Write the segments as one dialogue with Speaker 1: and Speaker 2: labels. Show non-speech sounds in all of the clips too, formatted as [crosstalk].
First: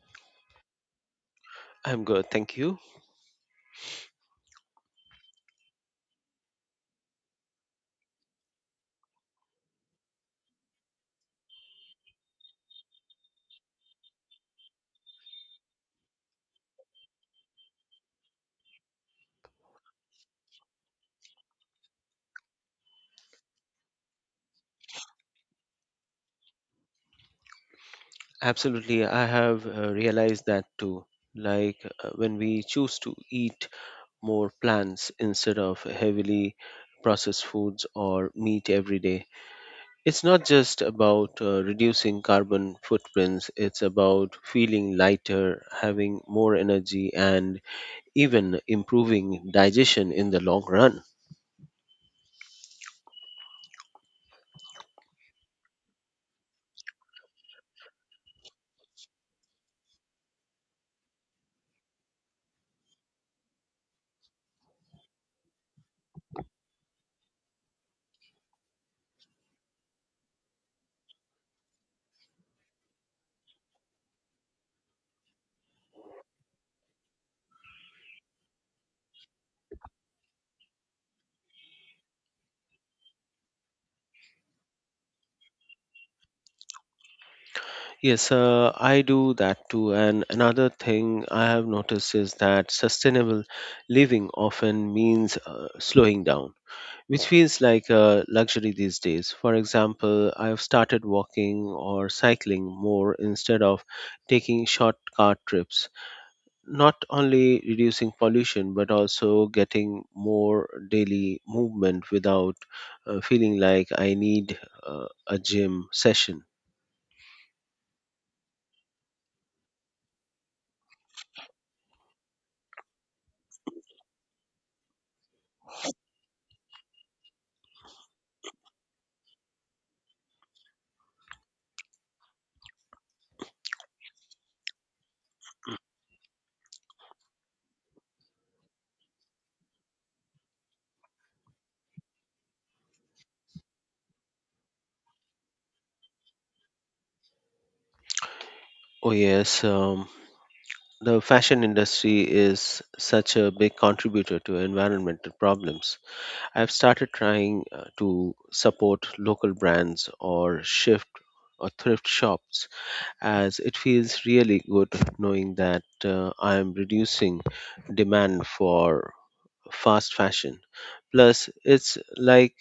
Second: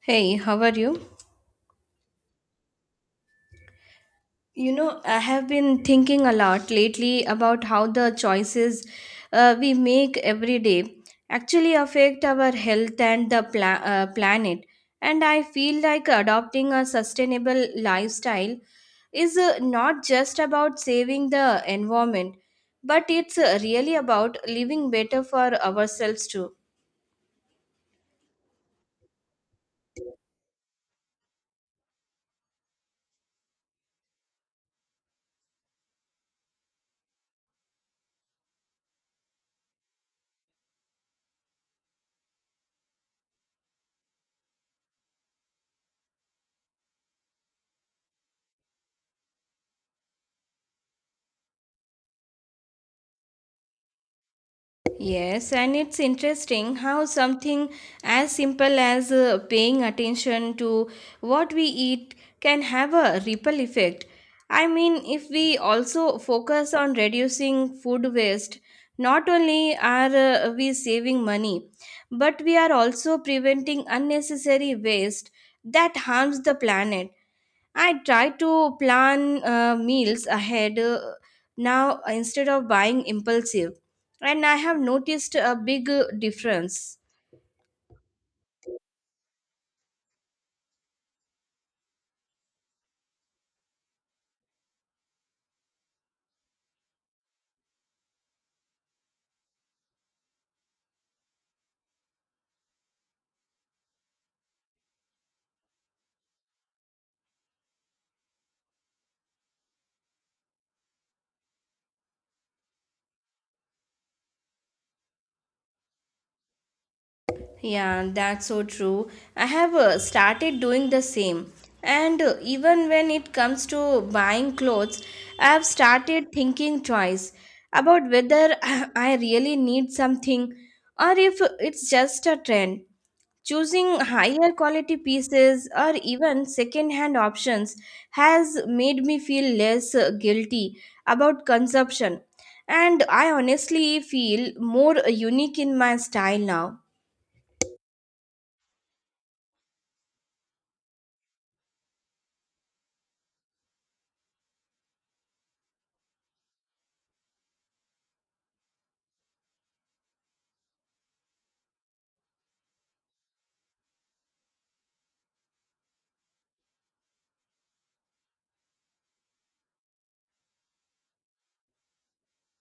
Speaker 1: Hey, how are you?
Speaker 2: I'm good, thank you.
Speaker 1: You know, I have been thinking a lot lately about how the choices we make every day actually affect our health and the planet. And I feel like adopting a sustainable lifestyle is not just about saving the environment, but it's really about living better for ourselves too.
Speaker 2: Absolutely, I have realized that too. Like when we choose to eat more plants instead of heavily processed foods or meat every day, it's not just about reducing carbon footprints, it's about feeling lighter, having more energy, and even improving digestion in the long run.
Speaker 1: Yes, and it's interesting how something as simple as paying attention to what we eat can have a ripple effect. I mean, if we also focus on reducing food waste, not only are we saving money, but we are also preventing unnecessary waste that harms the planet. I try to plan meals ahead now instead of buying impulsive, and I have noticed a big difference.
Speaker 2: Yes, I do that too. And another thing I have noticed is that sustainable living often means slowing down, which feels like a luxury these days. For example, I've started walking or cycling more instead of taking short car trips, not only reducing pollution, but also getting more daily movement without feeling like I need a gym session.
Speaker 1: Yeah, that's so true. I have started doing the same. And even when it comes to buying clothes, I have started thinking twice about whether [laughs] I really need something or if it's just a trend. Choosing higher quality pieces or even second hand options has made me feel less guilty about consumption. And I honestly feel more unique in my style now.
Speaker 2: Oh, yes. The fashion industry is such a big contributor to environmental problems. I've started trying to support local brands or shift or thrift shops, as it feels really good knowing that I am reducing demand for fast fashion. Plus, it's like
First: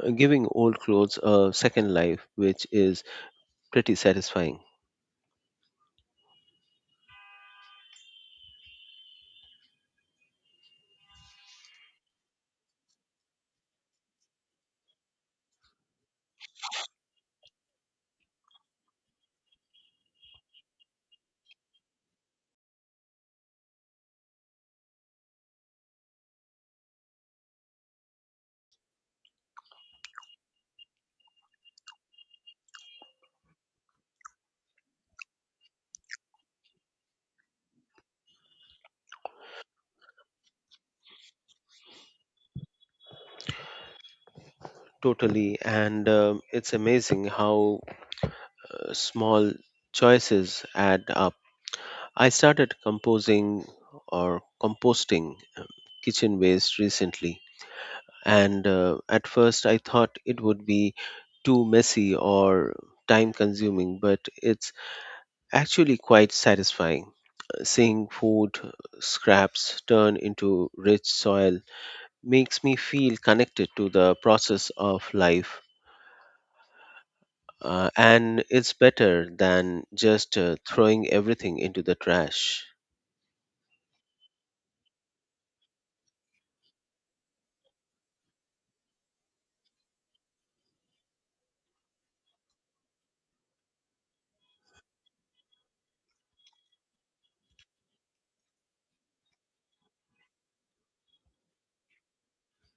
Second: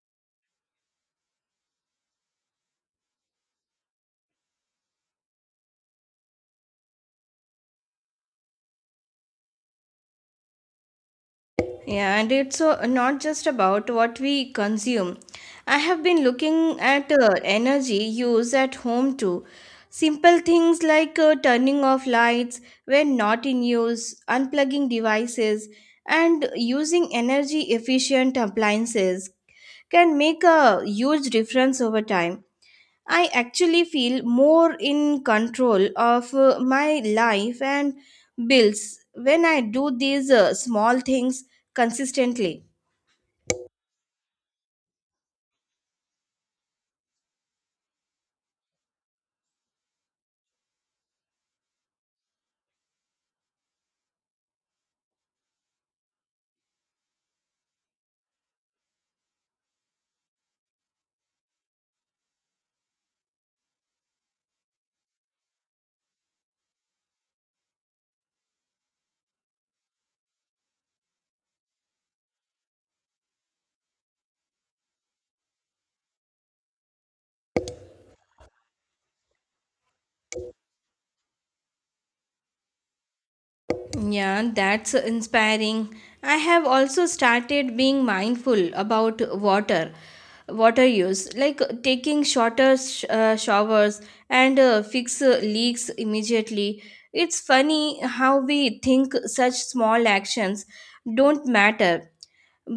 Speaker 2: uh, giving old clothes a second life, which is pretty satisfying.
Speaker 1: Yeah, and it's not just about what we consume. I have been looking at energy use at home too. Simple things like turning off lights when not in use, unplugging devices, and using energy efficient appliances can make a huge difference over time. I actually feel more in control of my life and bills when I do these small things consistently.
Speaker 2: Totally, and it's amazing how small choices add up. I started composing or composting kitchen waste recently, and at first I thought it would be too messy or time consuming, but it's actually quite satisfying. Seeing food scraps turn into rich soil makes me feel connected to the process of life. And it's better than just throwing everything into the trash.
Speaker 1: Yeah, that's inspiring. I have also started being mindful about water, water use, like taking shorter showers and fix leaks immediately. It's funny how we think such small actions don't matter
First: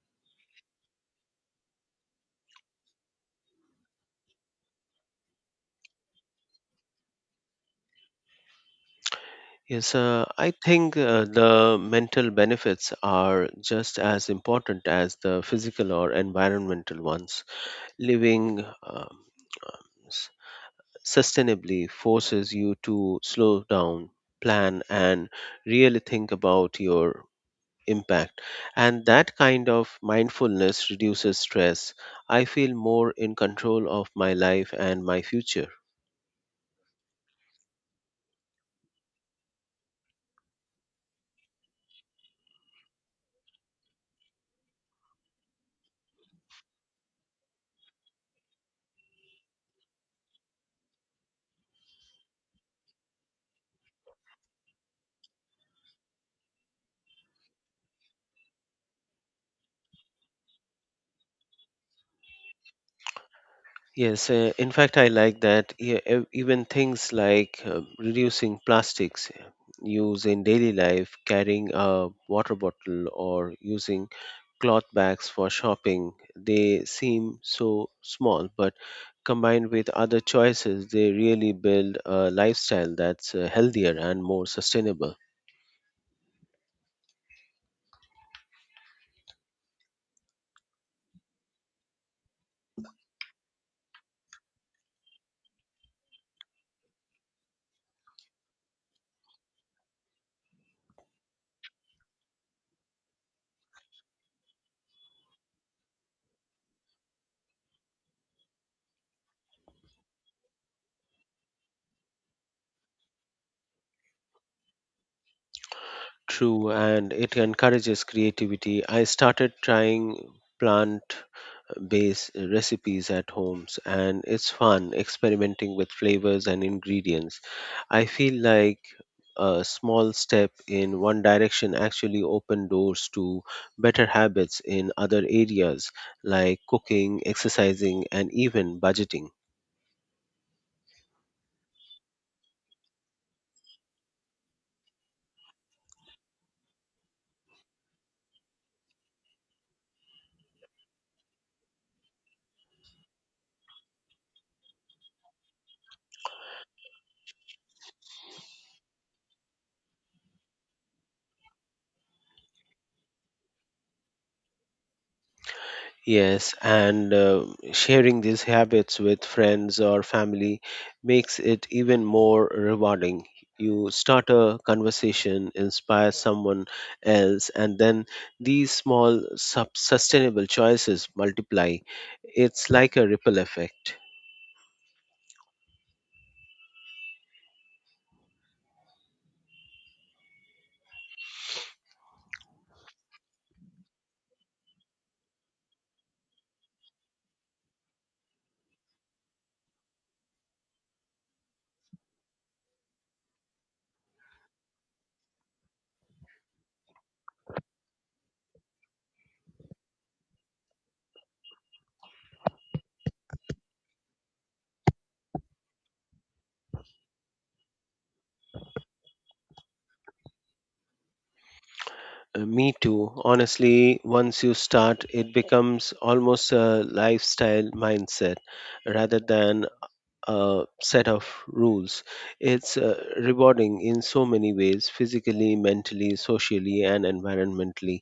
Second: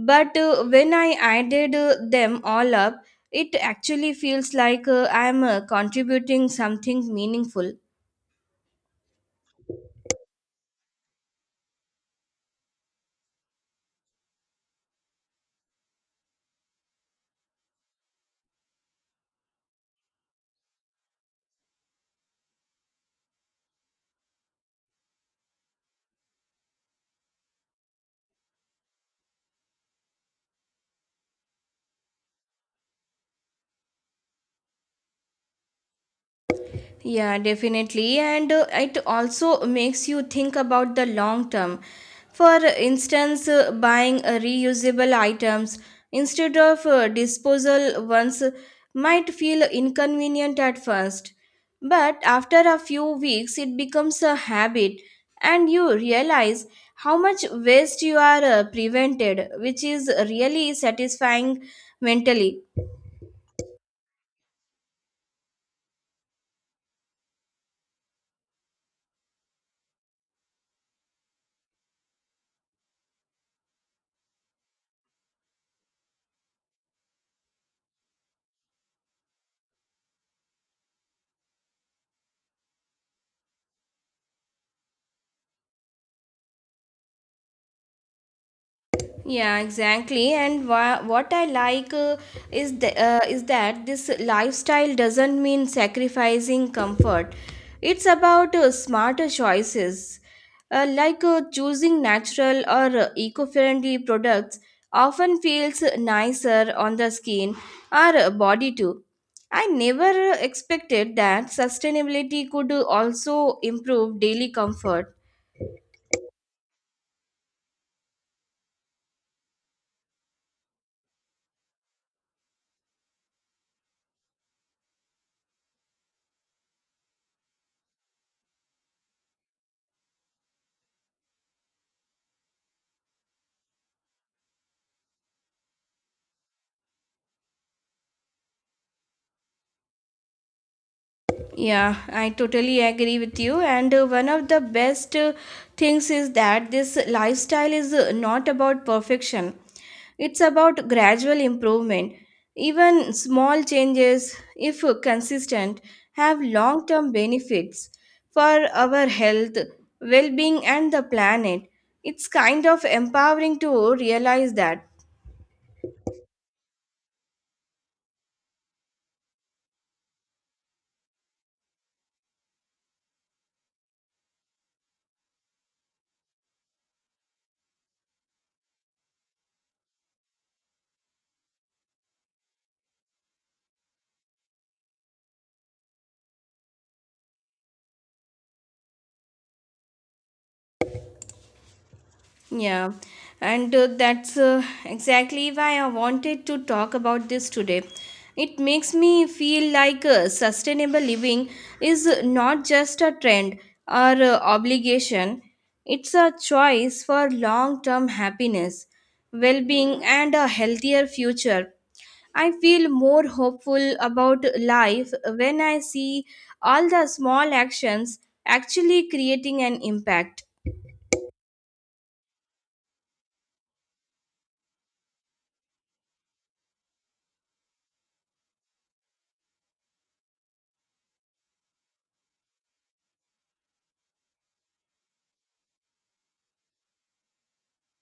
Speaker 1: but when I added them all up it actually feels like I am contributing something meaningful.
Speaker 2: Yes, I think the mental benefits are just as important as the physical or environmental ones. Living s- sustainably forces you to slow down, plan, and really think about your impact. And that kind of mindfulness reduces stress. I feel more in control of my life and my future.
Speaker 1: Yeah, definitely. And it also makes you think about the long term. For instance, buying reusable items instead of disposal ones might feel inconvenient at first. But after a few weeks, it becomes a habit, and you realize how much waste you are prevented, which is really satisfying mentally.
Speaker 2: Yes, in fact, I like that. Yeah, even things like reducing plastics use in daily life, carrying a water bottle, or using cloth bags for shopping, they seem so small, but combined with other choices, they really build a lifestyle that's healthier and more sustainable.
Speaker 1: Yeah, exactly. And what I like is is that this lifestyle doesn't mean sacrificing comfort. It's about smarter choices, like choosing natural or eco-friendly products. Often feels nicer on the skin or body too. I never expected that sustainability could also improve daily comfort.
Speaker 2: True, and it encourages creativity. I started trying plant base recipes at homes, and it's fun experimenting with flavors and ingredients. I feel like a small step in one direction actually open doors to better habits in other areas like cooking, exercising and even budgeting.
Speaker 1: Yeah, I totally agree with you. And one of the best things is that this lifestyle is not about perfection, it's about gradual improvement. Even small changes, if consistent, have long term benefits for our health, well being, and the planet. It's kind of empowering to realize that.
Speaker 2: Yes, and sharing these habits with friends or family makes it even more rewarding. You start a conversation, inspire someone else, and then these small sustainable choices multiply. It's like a ripple effect.
Speaker 1: Yeah, and that's exactly why I wanted to talk about this today. It makes me feel like sustainable living is not just a trend or obligation, it's a choice for long term happiness, well being, and a healthier future. I feel more hopeful about life when I see all the small actions actually creating an impact.
Speaker 2: Me too. Honestly, once you start, it becomes almost a lifestyle mindset rather than set of rules. It's rewarding in so many ways, physically, mentally, socially, and environmentally.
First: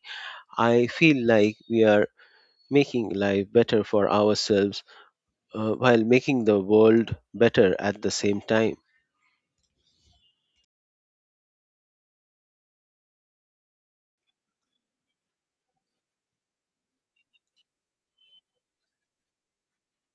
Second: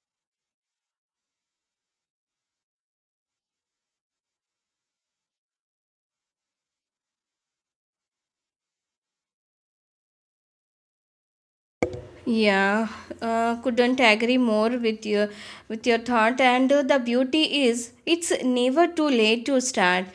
Speaker 2: I feel like we are making life better for ourselves while making the world better at the same time.
Speaker 1: Yeah, couldn't agree more with your thought. And the beauty is, it's never too late to start,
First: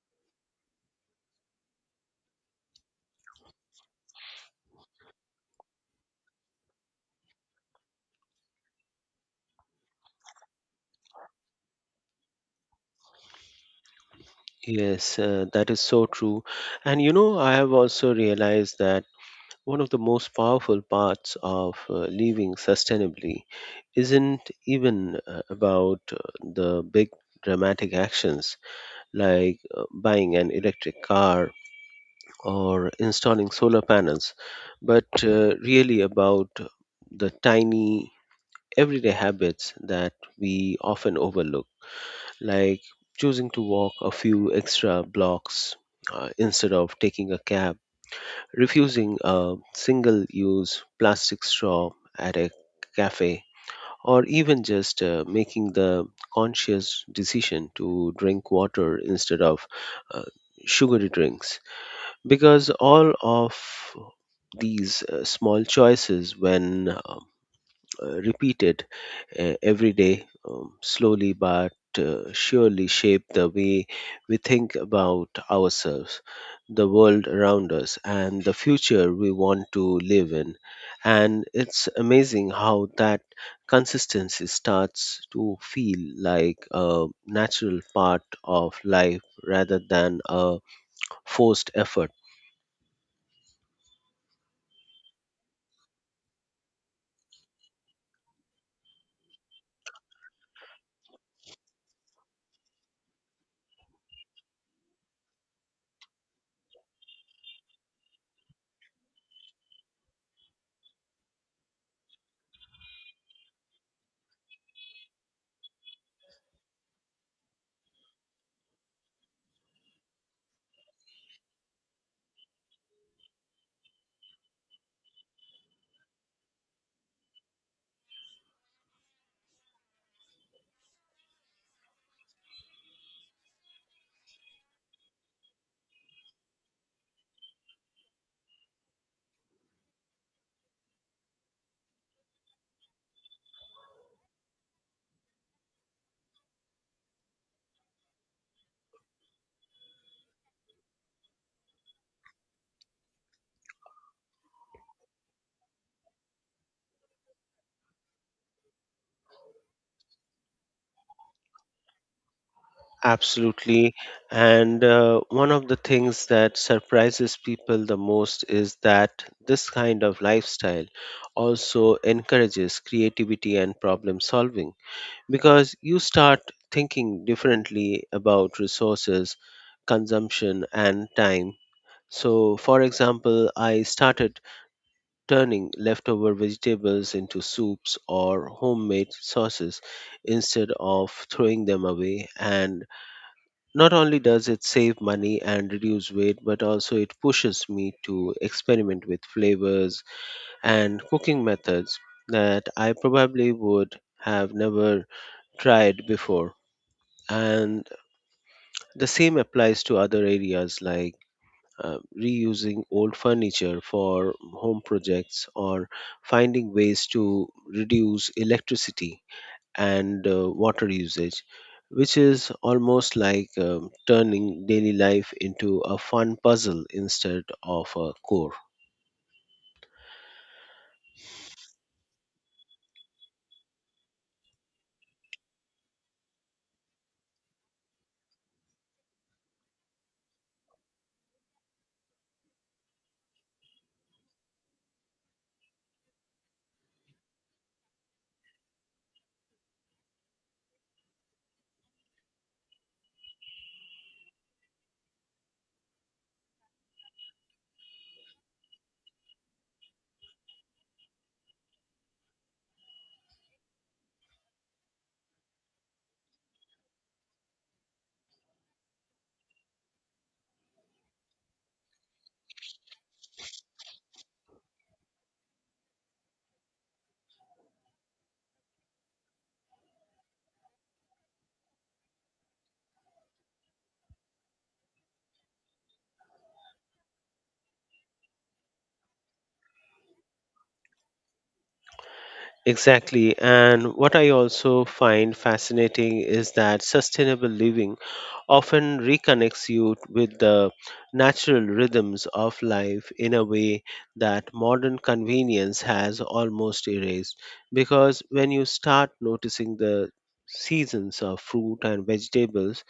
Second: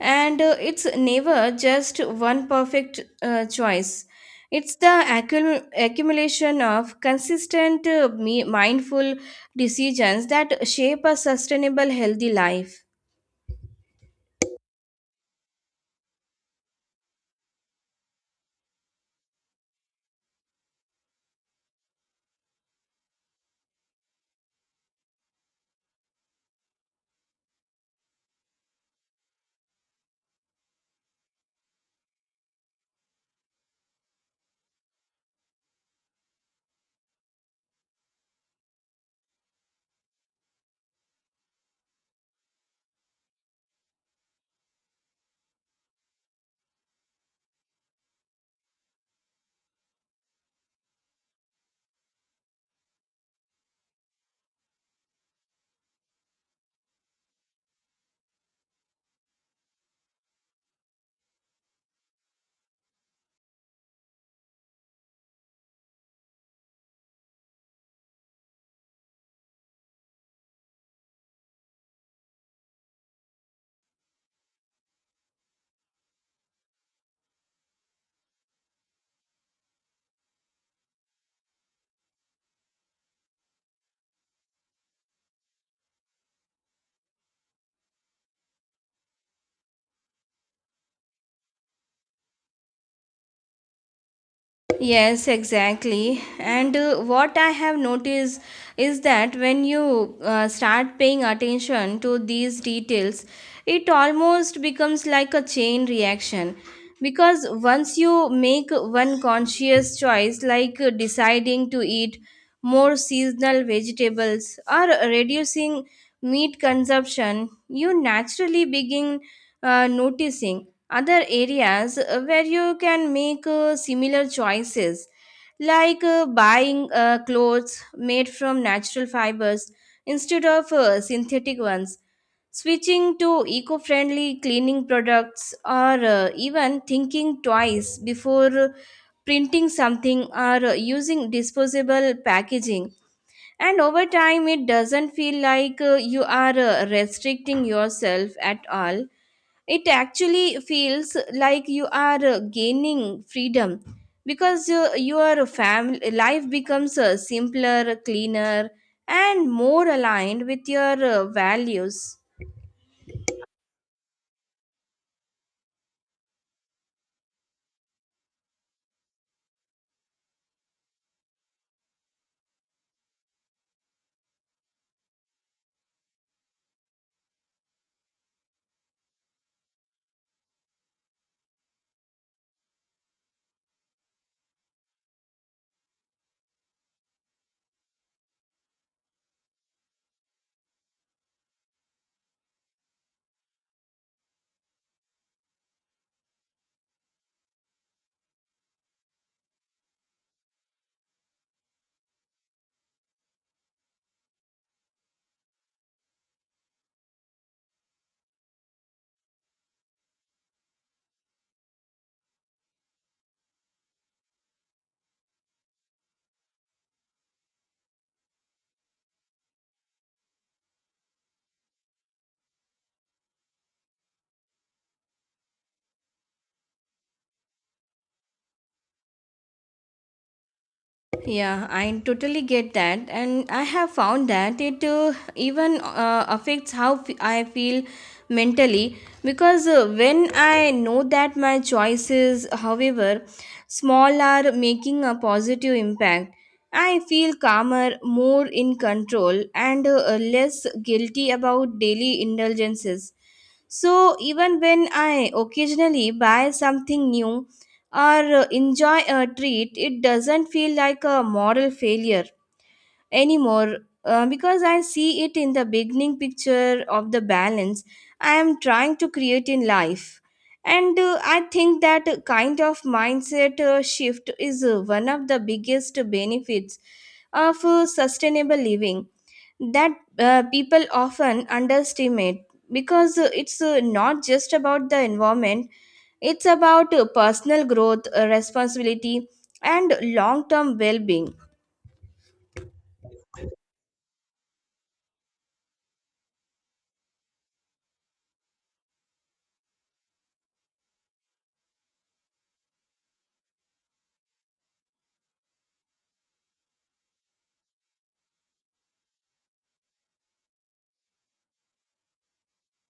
Speaker 1: and it's never just one perfect choice. It's the accumulation of consistent, mindful decisions that shape a sustainable, healthy life.
Speaker 2: Yes, that is so true. And you know, I have also realized that one of the most powerful parts of living sustainably isn't even about the big dramatic actions, like buying an electric car or installing solar panels, but really about the tiny everyday habits that we often overlook, like choosing to walk a few extra blocks instead of taking a cab, refusing a single use plastic straw at a cafe, or even just making the conscious decision to drink water instead of uh, sugary drinks, because all of these small choices, when repeated every day, slowly but surely shape the way we think about ourselves, the world around us, and the future we want to live in. And it's amazing how that consistency starts to feel like a natural part of life rather than a forced effort.
Speaker 1: Yes, exactly. And what I have noticed is that when you start paying attention to these details, it almost becomes like a chain reaction. Because once you make one conscious choice, like deciding to eat more seasonal vegetables or reducing meat consumption, you naturally begin noticing other areas where you can make similar choices like buying clothes made from natural fibers instead of synthetic ones, switching to eco-friendly cleaning products or even thinking twice before printing something or using disposable packaging. And over time it doesn't feel like you are restricting yourself at all, it actually feels like you are gaining freedom, because your family life becomes simpler, cleaner, and more aligned with your values.
Speaker 2: Absolutely. And one of the things that surprises people the most is that this kind of lifestyle also encourages creativity and problem solving, because you start thinking differently about resources, consumption, and time. So, for example, I started turning leftover vegetables into soups or homemade sauces instead of throwing them away, and not only does it save money and reduce weight, but also it pushes me to experiment with flavors and cooking methods that I probably would have never tried before. And the same applies to other areas, like reusing old furniture for home projects, or finding ways to reduce electricity and water usage, which is almost like turning daily life into a fun puzzle instead of a core.
Speaker 1: Yeah, I totally get that, and I have found that it even affects how I feel mentally, because when I know that my choices, however small, are making a positive impact, I feel calmer, more in control, and less guilty about daily indulgences. So even when I occasionally buy something new or enjoy a treat, it doesn't feel like a moral failure anymore, because I see it in the beginning picture of the balance I am trying to create in life. And I think that kind of mindset shift is one of the biggest benefits of sustainable living that people often underestimate, because it's not just about the environment, it's about personal growth, responsibility, and long term well being.
Speaker 2: Exactly. And what I also find fascinating is that sustainable living often reconnects you with the natural rhythms of life in a way that modern convenience has almost erased. Because when you start noticing the seasons of fruit and vegetables,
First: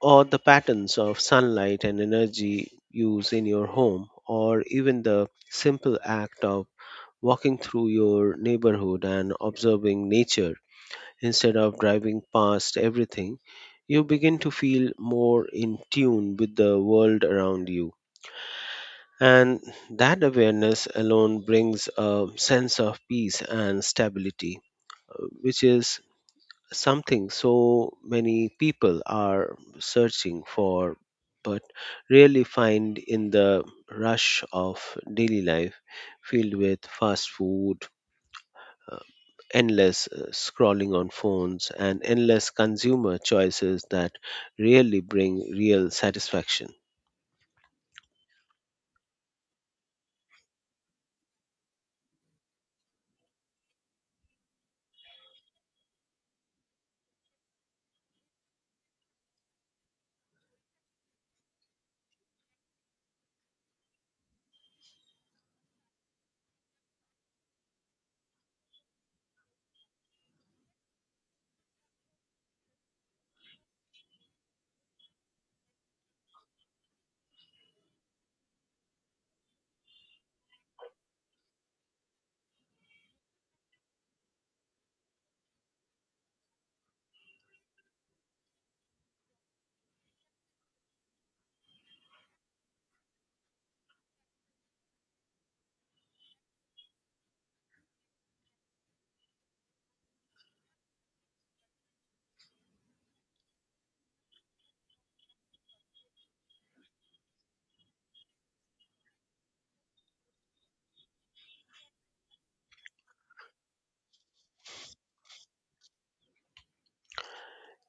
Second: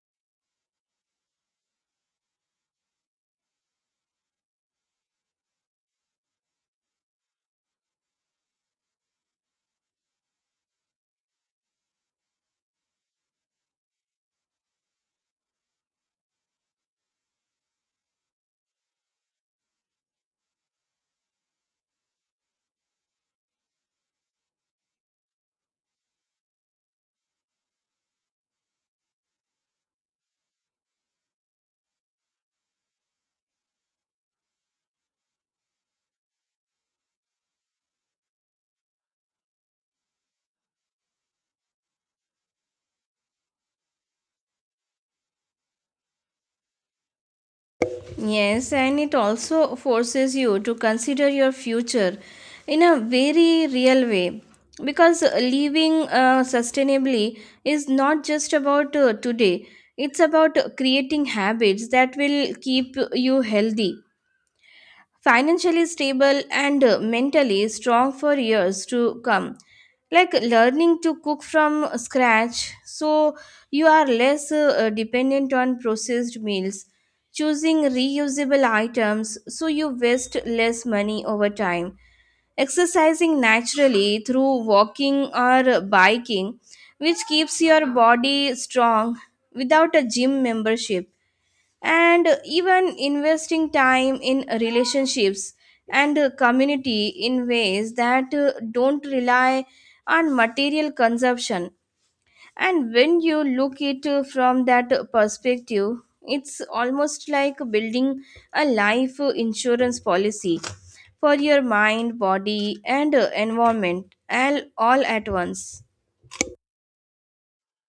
Speaker 2: or the patterns of sunlight and energy use in your home, or even the simple act of walking through your neighborhood and observing nature instead of driving past everything, you begin to feel more in tune with the world around you. And that awareness alone brings a sense of peace and stability, which is something so many people are searching for but rarely find in the rush of daily life, filled with fast food, uh, endless scrolling on phones and endless consumer choices that rarely bring real satisfaction.
Speaker 1: Yes, and it also forces you to consider your future in a very real way, because living sustainably is not just about today, it's about creating habits that will keep you healthy, financially stable and mentally strong for years to come, like learning to cook from scratch so you are less dependent on processed meals, choosing reusable items so you waste less money over time, exercising naturally through walking or biking, which keeps your body strong without a gym membership, and even investing time in relationships and community in ways that don't rely on material consumption. And when you look it from that perspective, it's almost like building a life insurance policy for your mind, body and environment all at once.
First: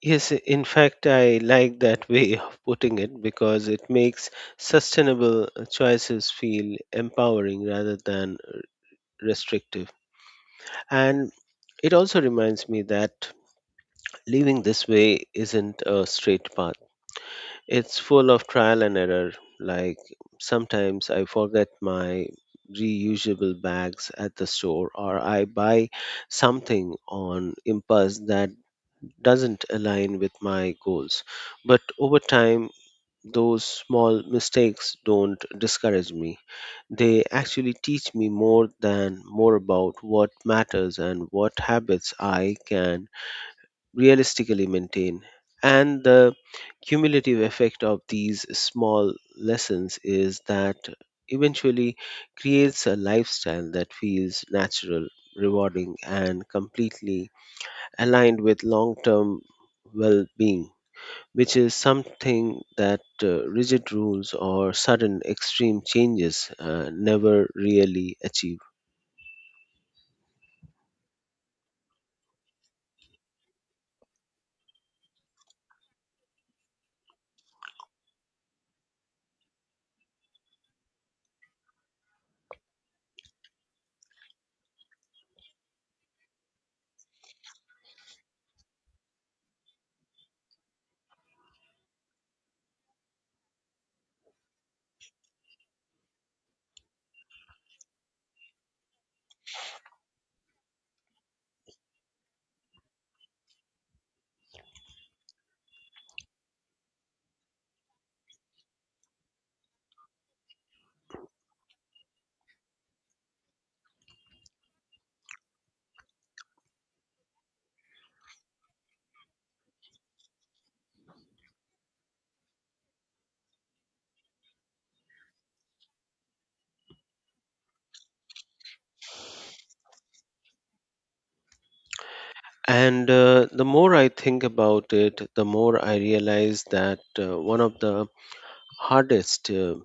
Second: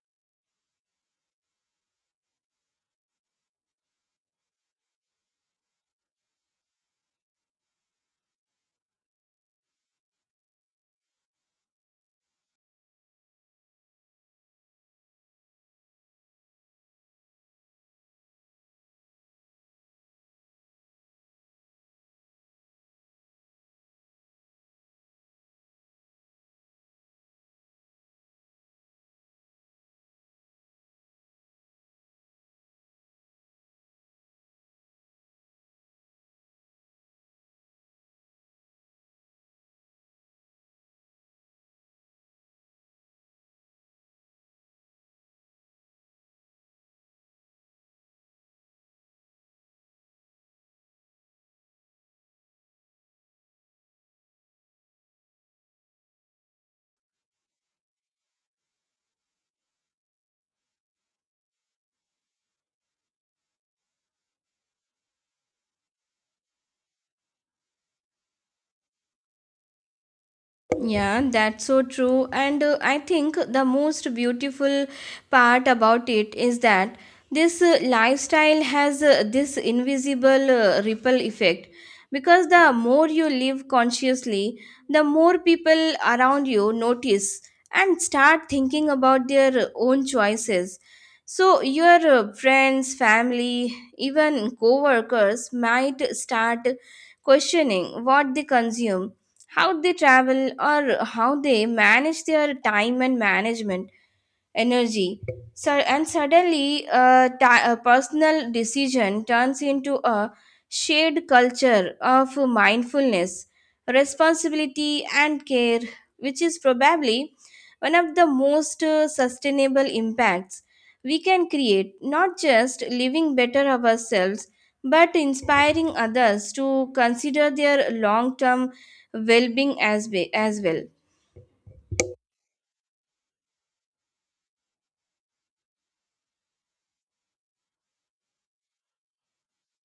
Speaker 2: Yes, in fact, I like that way [laughs] of putting it, because it makes sustainable choices feel empowering rather than restrictive. And it also reminds me that living this way isn't a straight path, it's full of trial and error. Like, sometimes I forget my reusable bags at the store, or I buy something on impulse that doesn't align with my goals. But over time, those small mistakes don't discourage me. They actually teach me more about what matters and what habits I can realistically maintain. And the cumulative effect of these small lessons is that eventually creates a lifestyle that feels natural, rewarding, and completely aligned with long term well being, which is something that rigid rules or sudden extreme changes never really achieve.
Speaker 1: Yeah, that's so true. And I think the most beautiful part about it is that this lifestyle has this invisible ripple effect, because the more you live consciously, the more people around you notice and start thinking about their own choices. So, your friends, family, even co workers might start questioning what they consume, how they travel, or how they manage their time and management energy. So, and suddenly, a personal decision turns into a shared culture of mindfulness, responsibility, and care, which is probably one of the most sustainable impacts we can create, not just living better ourselves, but inspiring others to consider their long term well being as well.
Speaker 2: And the more I think about it, the more I realize that one of the hardest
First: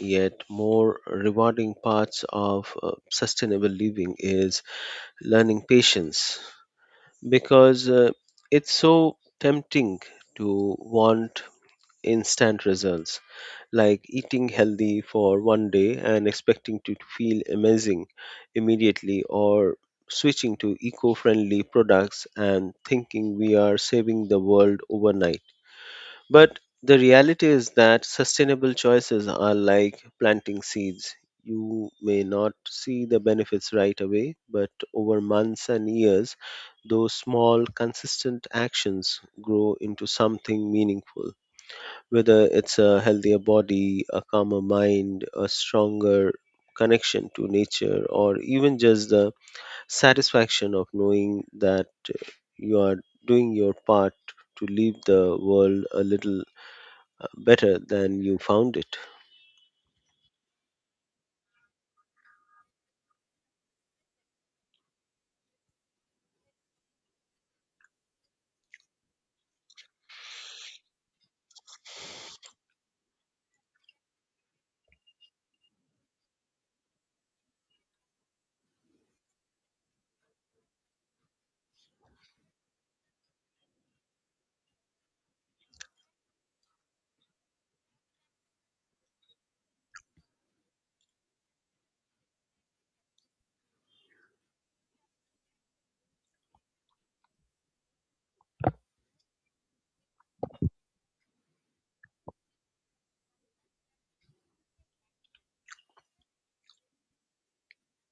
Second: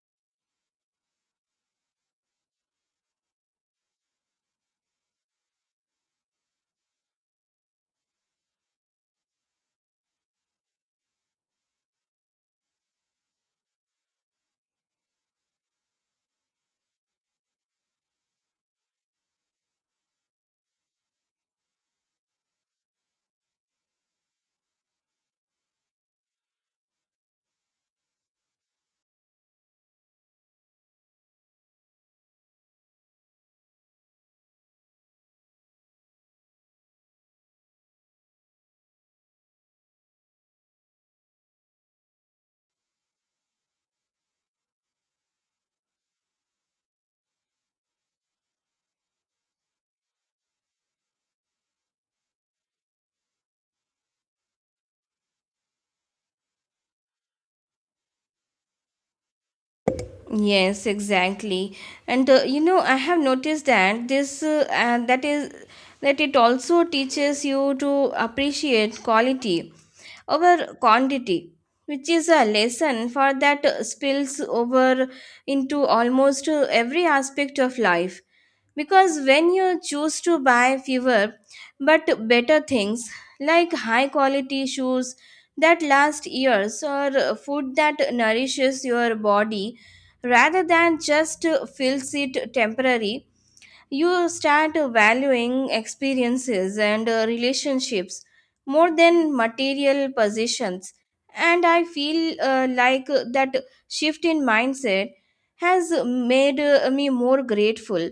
Speaker 2: yet more rewarding parts of sustainable living is learning patience, because it's so tempting to want instant results, like eating healthy for one day and expecting to feel amazing immediately, or switching to eco friendly products and thinking we are saving the world overnight. But the reality is that sustainable choices are like planting seeds. You may not see the benefits right away, but over months and years, those small, consistent actions grow into something meaningful, whether it's a healthier body, a calmer mind, a stronger connection to nature, or even just the satisfaction of knowing that you are doing your part to leave the world a little better than you found it.
Speaker 1: Yes, exactly. And you know, I have noticed that this that is that it also teaches you to appreciate quality over quantity, which is a lesson for that spills over into almost every aspect of life. Because when you choose to buy fewer but better things, like high quality shoes that last years or food that nourishes your body rather than just fills it temporary, you start valuing experiences and relationships more than material possessions. And I feel like that shift in mindset has made me more grateful,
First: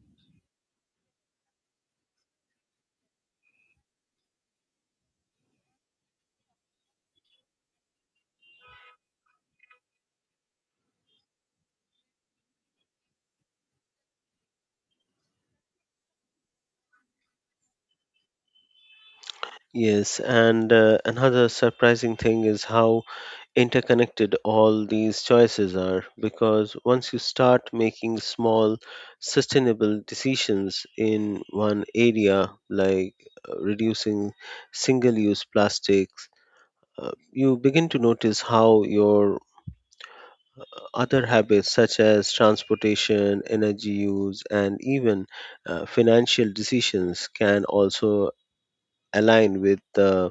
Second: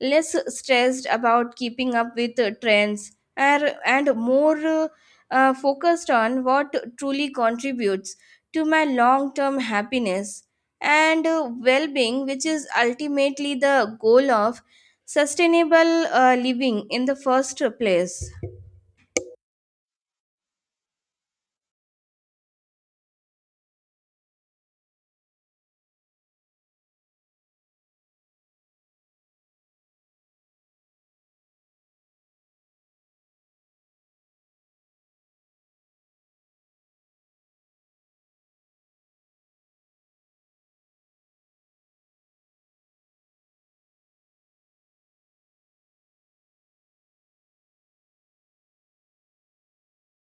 Speaker 1: less stressed about keeping up with trends, and more focused on what truly contributes to my long term happiness and well being, which is ultimately the goal of sustainable living in the first place.
Speaker 2: Yes, and another surprising thing is how interconnected all these choices are, because once you start making small sustainable decisions in one area, like reducing single use plastics, you begin to notice how your other habits, such as transportation, energy use, and even financial decisions can also align with the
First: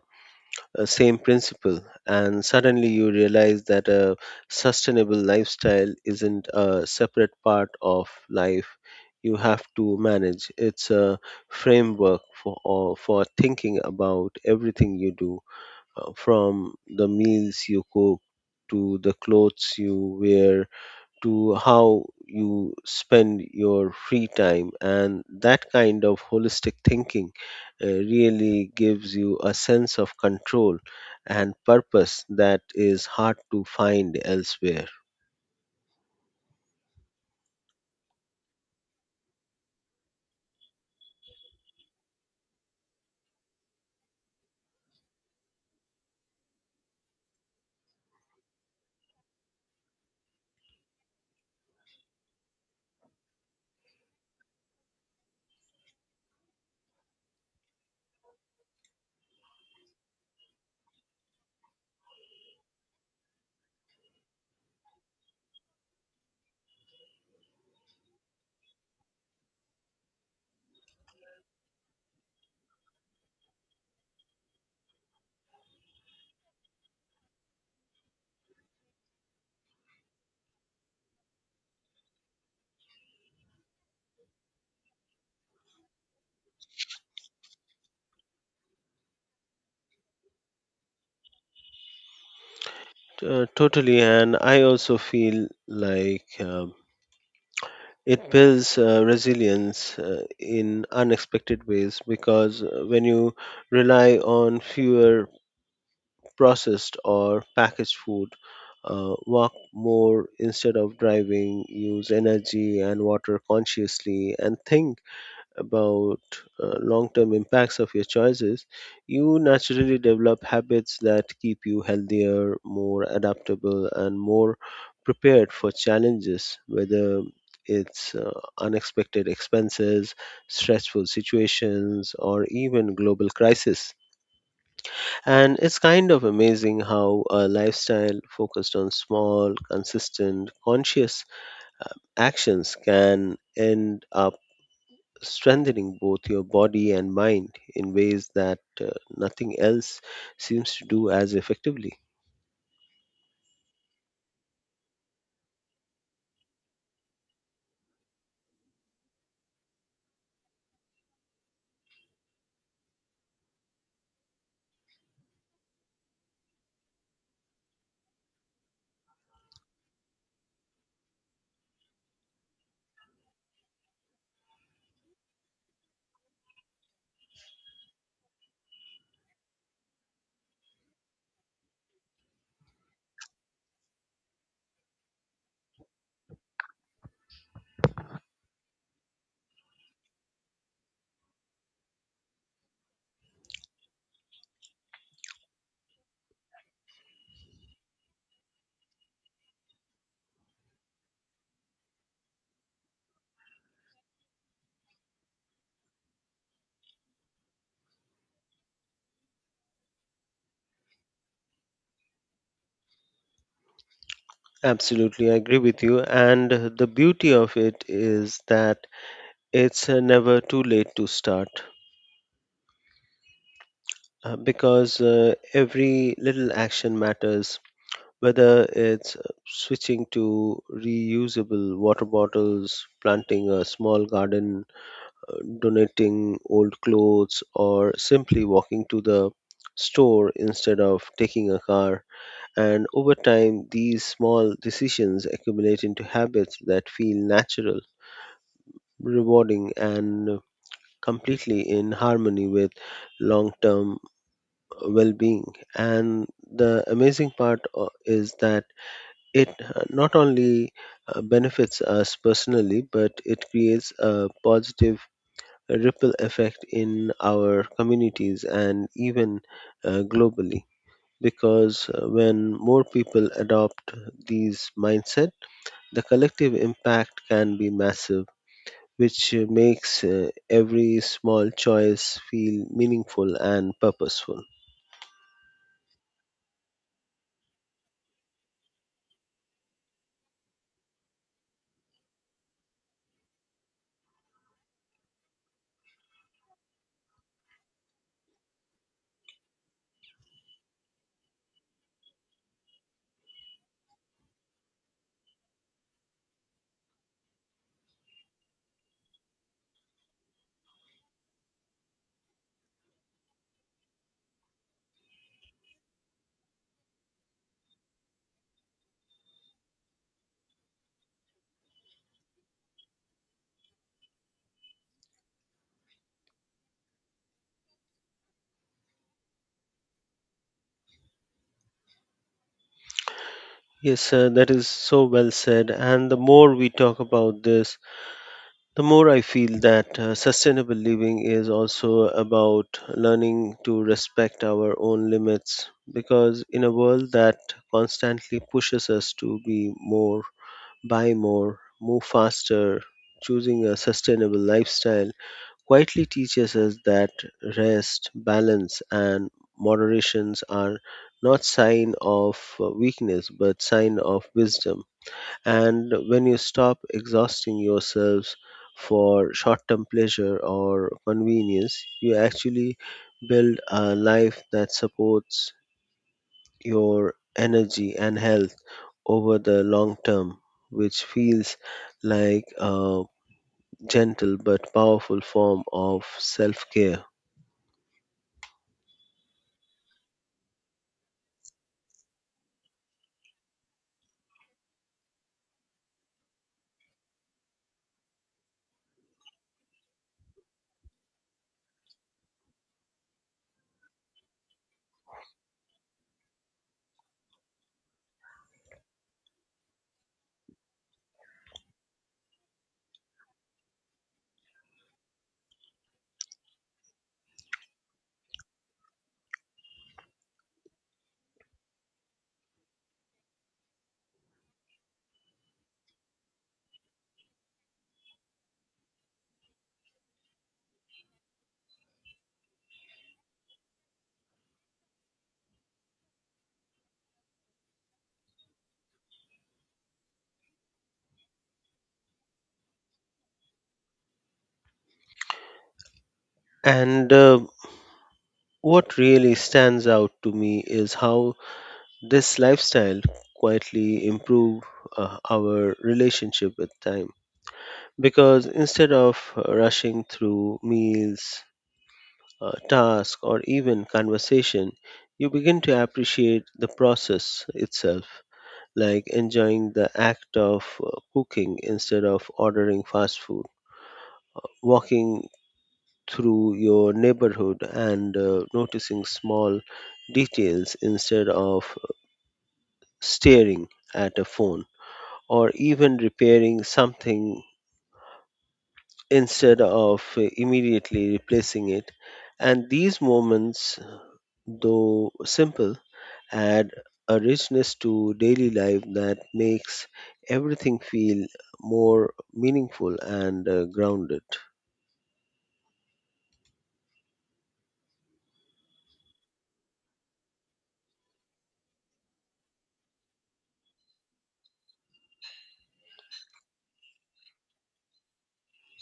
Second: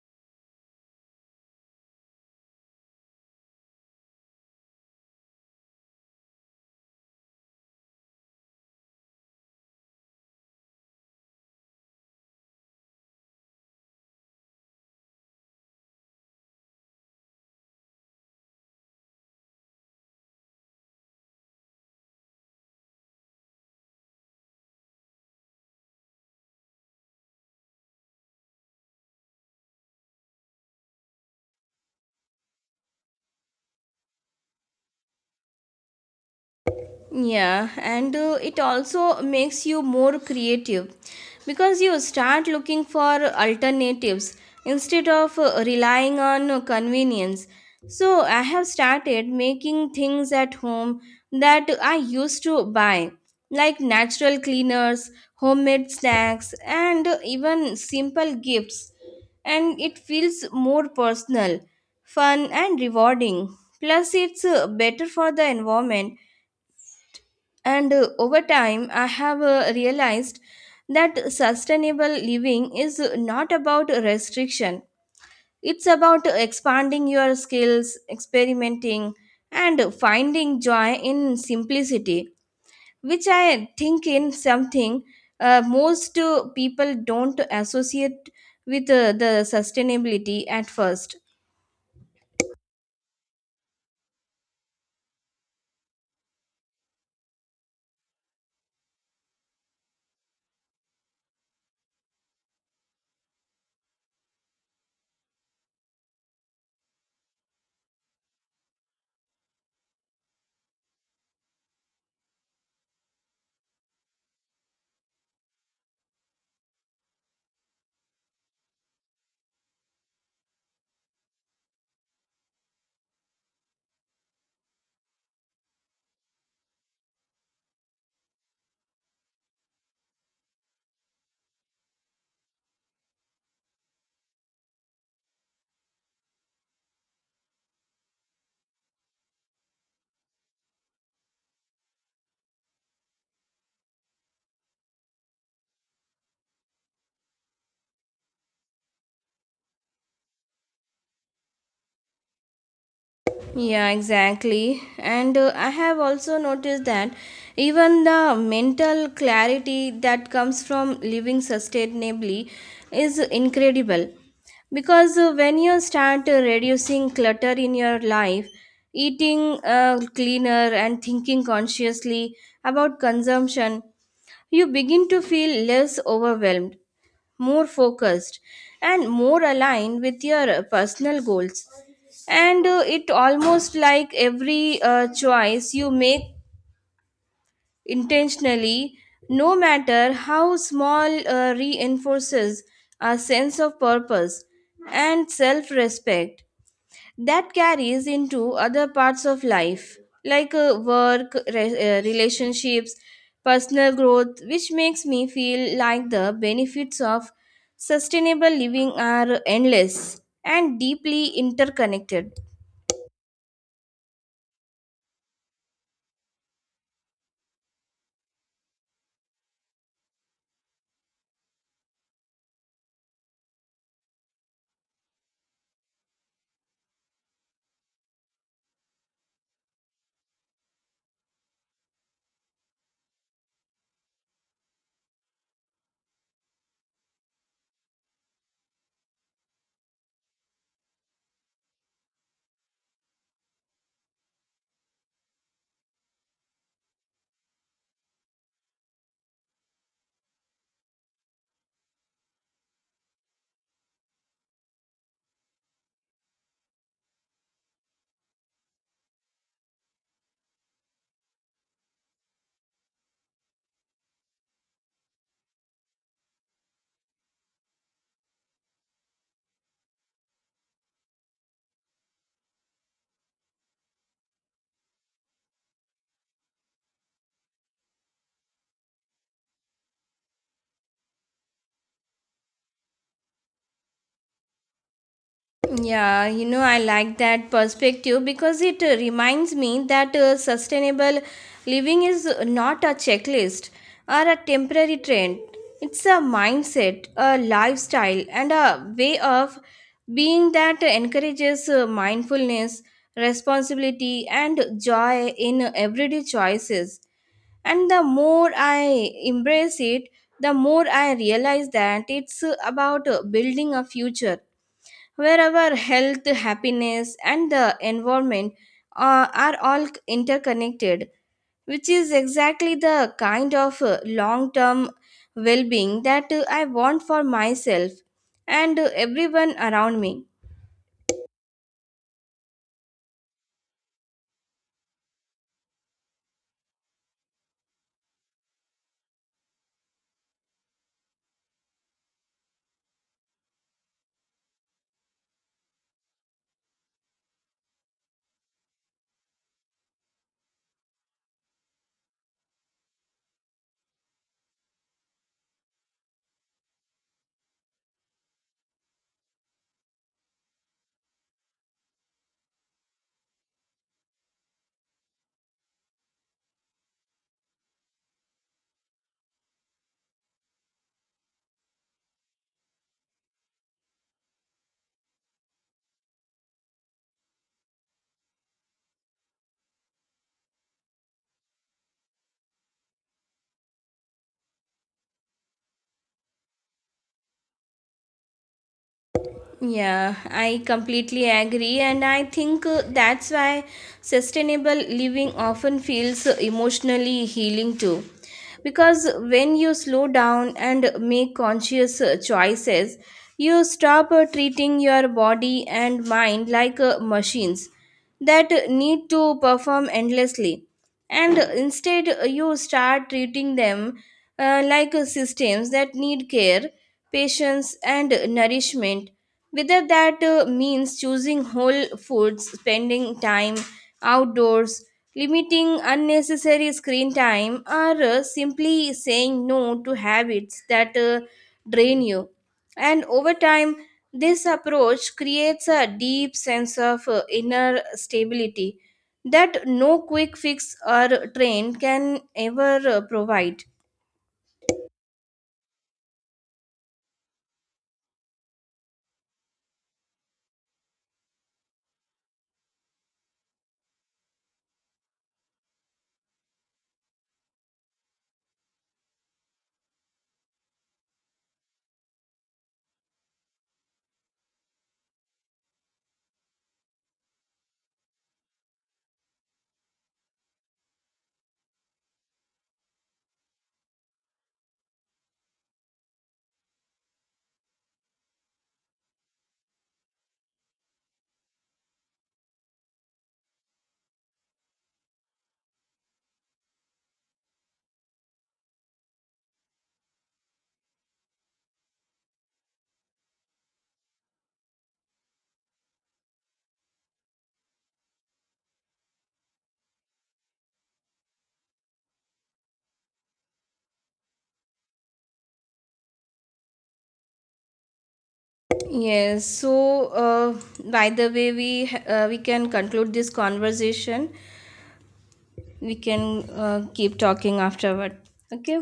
Speaker 2: same principle. And suddenly you realize that a sustainable lifestyle isn't a separate part of life you have to manage, it's a framework for thinking about everything you do, from the meals you cook to the clothes you wear to how you spend your free time. And that kind of holistic thinking really gives you a sense of control and purpose that is hard to find elsewhere.
Speaker 1: Yeah, and it also makes you more creative because you start looking for alternatives instead of relying on convenience. So, I have started making things at home that I used to buy, like natural cleaners, homemade snacks, and even simple gifts. And it feels more personal, fun, and rewarding. Plus, it's better for the environment, and over time, I have realized that sustainable living is not about restriction, it's about expanding your skills, experimenting, and finding joy in simplicity, which I think in something most people don't associate with the sustainability at first.
Speaker 2: Totally, and I also feel like it builds resilience in unexpected ways, because when you rely on fewer processed or packaged food, walk more instead of driving, use energy and water consciously, and think about long term impacts of your choices, you naturally develop habits that keep you healthier, more adaptable, and more prepared for challenges, whether it's unexpected expenses, stressful situations, or even global crisis. And it's kind of amazing how a lifestyle focused on small, consistent, conscious actions can end up strengthening both your body and mind in ways that nothing else seems to do as effectively.
Speaker 1: Yeah, exactly. And I have also noticed that even the mental clarity that comes from living sustainably is incredible. Because when you start reducing clutter in your life, eating cleaner, and thinking consciously about consumption, you begin to feel less overwhelmed, more focused, and more aligned with your personal goals. And it almost like every choice you make intentionally, no matter how small, reinforces a sense of purpose and self-respect that carries into other parts of life, like relationships, personal growth, which makes me feel like the benefits of sustainable living are endless and deeply interconnected.
Speaker 2: Absolutely, I agree with you. And the beauty of it is that it's never too late to start, because every little action matters, whether it's switching to reusable water bottles, planting a small garden, donating old clothes, or simply walking to the store instead of taking a car. And over time, these small decisions accumulate into habits that feel natural, rewarding, and completely in harmony with long term well being. And the amazing part is that it not only benefits us personally, but it creates a positive ripple effect in our communities and even globally. Because when more people adopt these mindset, the collective impact can be massive, which makes every small choice feel meaningful and purposeful.
Speaker 1: Yeah, you know, I like that perspective because it reminds me that sustainable living is not a checklist or a temporary trend. It's a mindset, a lifestyle, and a way of being that encourages mindfulness, responsibility, and joy in everyday choices. And the more I embrace it, the more I realize that it's about building a future where our health, happiness and the environment are all interconnected, which is exactly the kind of long-term well-being that I want for myself and everyone around me.
Speaker 2: Yes, sir, that is so well said. And the more we talk about this, the more I feel that sustainable living is also about learning to respect our own limits, because in a world that constantly pushes us to be more, buy more, move faster, choosing a sustainable lifestyle quietly teaches us that rest, balance and moderations are not sign of weakness but sign of wisdom. And when you stop exhausting yourselves for short term pleasure or convenience, you actually build a life that supports your energy and health over the long term, which feels like a gentle but powerful form of self care.
Speaker 1: Yeah, I completely agree, and I think that's why sustainable living often feels emotionally healing too. Because when you slow down and make conscious choices, you stop treating your body and mind like machines that need to perform endlessly. And instead, you start treating them like systems that need care, patience, and nourishment, whether that means choosing whole foods, spending time outdoors, limiting unnecessary screen time, or simply saying no to habits that drain you. And over time, this approach creates a deep sense of inner stability that no quick fix or trend can ever provide.
Speaker 2: And what really stands out to me is how this lifestyle quietly improve our relationship with time, because instead of rushing through meals, tasks, or even conversation, you begin to appreciate the process itself, like enjoying the act of cooking instead of ordering fast food, walking through your neighborhood and noticing small details instead of staring at a phone, or even repairing something instead of immediately replacing it. And these moments, though simple, add a richness to daily life that makes everything feel more meaningful and grounded.
Speaker 1: Yes, so by the way, we can conclude this conversation. We can keep talking afterward. Okay?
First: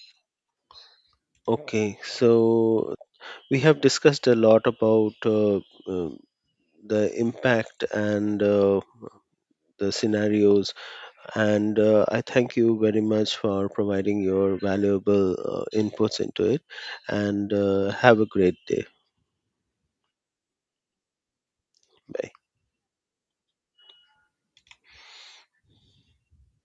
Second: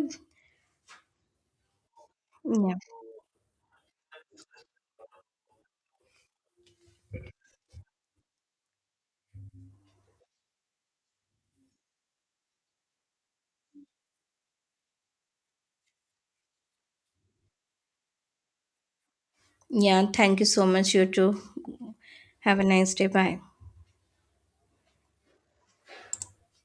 Speaker 2: Okay,
Speaker 1: Yeah.
Speaker 2: so we have discussed a lot about uh, the impact and the scenarios, and I thank you very much for providing your valuable inputs into it. And have a great day.
Speaker 1: Yeah. Thank you so much, you too.
Speaker 2: Bye.
Speaker 1: Have a nice day. Bye.